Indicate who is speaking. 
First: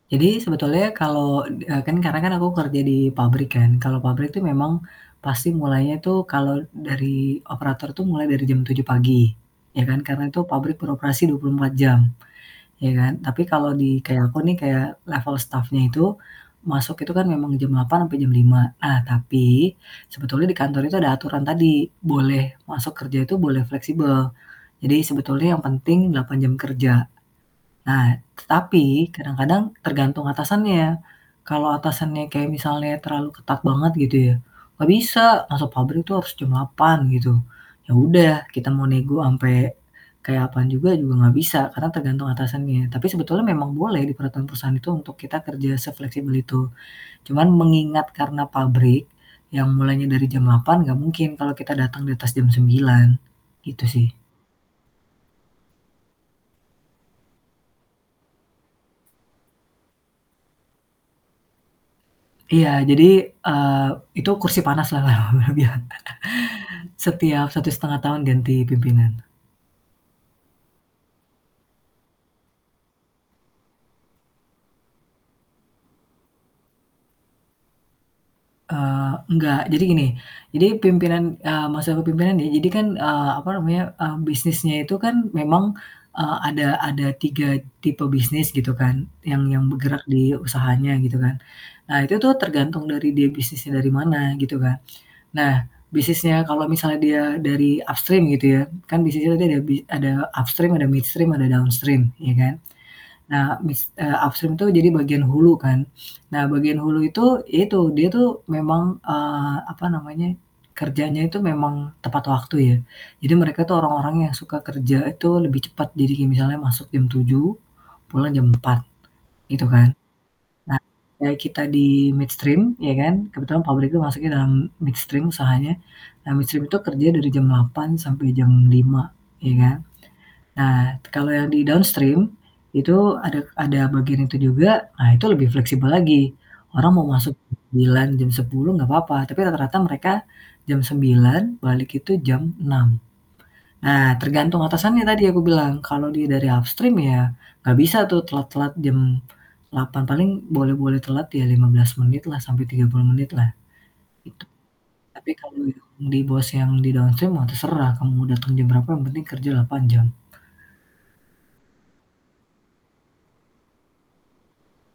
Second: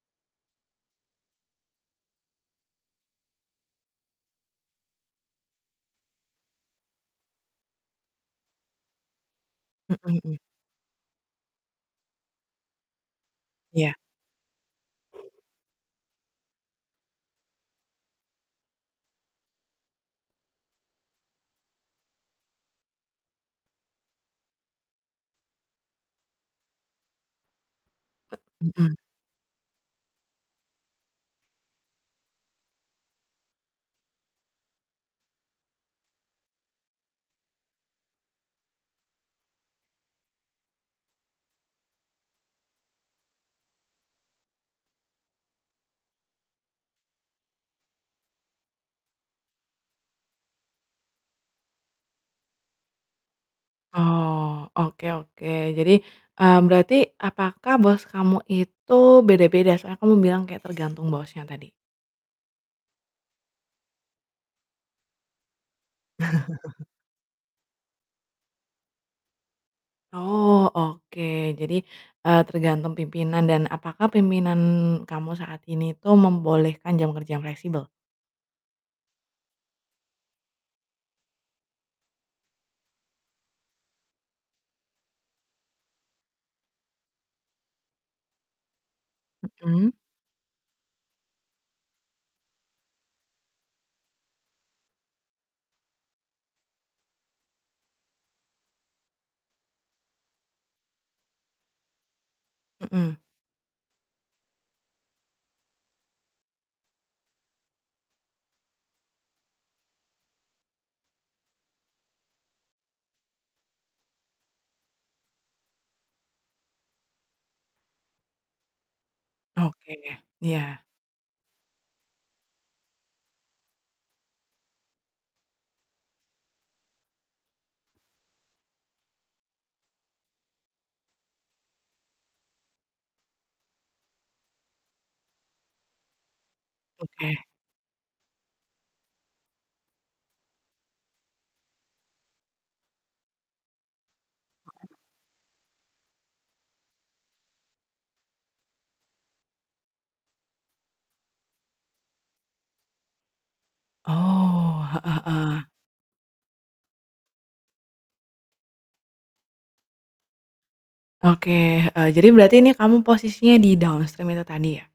Speaker 1: Jadi sebetulnya kalau d eee, kan karena aku kerja di pabrik kan. Kalau pabrik itu memang pasti mulainya tuh kalau dari operator tuh mulai dari jam 7 pagi. Ya
Speaker 2: Mhm
Speaker 1: kan. Karena
Speaker 2: mhm.
Speaker 1: itu pabrik beroperasi 24 jam. Ya kan. Tapi kalau
Speaker 2: Ya.
Speaker 1: di, kayak aku nih, kayak level stafnya itu. Masuk itu kan memang jam 8.00 sampai jam 5.00. Nah, tapi, sebetulnya di kantor itu ada aturan tadi, boleh masuk kerja itu boleh fleksibel. Jadi sebetulnya yang penting 8 jam kerja. Nah,
Speaker 2: E mhm.
Speaker 1: tapi kadang-kadang tergantung atasannya. Kalau atasannya kayak misalnya terlalu ketat banget gitu ya, "Gak bisa. Masuk pabrik tuh harus jam 8.00," gitu. Ya udah kita mau nego sampai kayak apaan juga juga nggak bisa, karena tergantung atasannya, tapi sebetulnya memang boleh di peraturan perusahaan itu untuk kita kerja sefleksibel itu, cuman mengingat karena pabrik yang mulainya dari jam 8.00 nggak mungkin kalau kita datang di atas jam 9.00 gitu sih.
Speaker 2: Oh, oke oke jadi, eee, berarti apakah bos kamu itu beda-beda? Soalnya kamu bilang kayak tergantung bosnya tadi?
Speaker 1: Iya jadi, eee, itu kursi panas lah orang bilangnya. Setiap 1,5 tahun ganti pimpinan.
Speaker 2: Oh oke. Jadi, eee, tergantung pimpinan, dan apakah pimpinan kamu saat ini tuh membolehkan jam kerja yang fleksibel?
Speaker 1: Eee, enggak. Jadi gini, jadi pimpinan, eee, masa kepemimpinan nih jadi kan, eee, apa namanya, mmm, bisnisnya itu kan memang, eee, ada ada 3 tipe bisnis gitu kan, yang yang
Speaker 2: Mhm.
Speaker 1: bergerak di usahanya gitu kan. Nah, itu tuh tergantung dari dia bisnisnya dari mana gitu kan. Nah, bisnisnya kalau misalnya dia dari upstream gitu ya. Kan bisnisnya tadi ada bi ada upstream, ada midstream, ada downstream, ya kan.
Speaker 2: Mhm.
Speaker 1: Nah, bis eee, upstream tuh jadi bagian hulu kan. Nah bagian hulu itu, ya itu dia tuh memang, eee, apa namanya, kerjanya itu memang tepat waktu ya. Jadi mereka tuh orang-orang yang suka kerja itu lebih cepet. Jadi kayak misalnya jam 7.00 pulang jam 4.00 gitu kan.
Speaker 2: Oke,
Speaker 1: Nah
Speaker 2: iya.
Speaker 1: kayak kita di midstream ya kan, kebetulan pabrikku masuknya dalam midstream usahanya. Nah, midstream itu kerja dari jam 8.00 sampai jam 5.00 ya kan. Nah kalau yang di downstream. Itu ada ada bagian itu juga, nah itu lebih fleksibel lagi. Orang mau masuk
Speaker 2: Oke.
Speaker 1: jam 9.00, jam 10.00 gak papa, tapi rata-rata mereka jam 9.00 balik itu jam 6.00. Nah tergantung atasannya yang tadi aku bilang, kalau dia dari upstream ya gak bisa tuh telat-telat jam 8.00 paling boleh-boleh telat ya 15 menit lah sampai 30 menit lah. Itu.
Speaker 2: Oh, heeh
Speaker 1: Tapi
Speaker 2: heeh.
Speaker 1: kalau di bawah si yang di downstream mah terserah, kamu dateng jam berapa yang penting kerja 8.00 jam.
Speaker 2: Oke heeh, jadi berarti ini kamu posisinya di downstream itu tadi ya?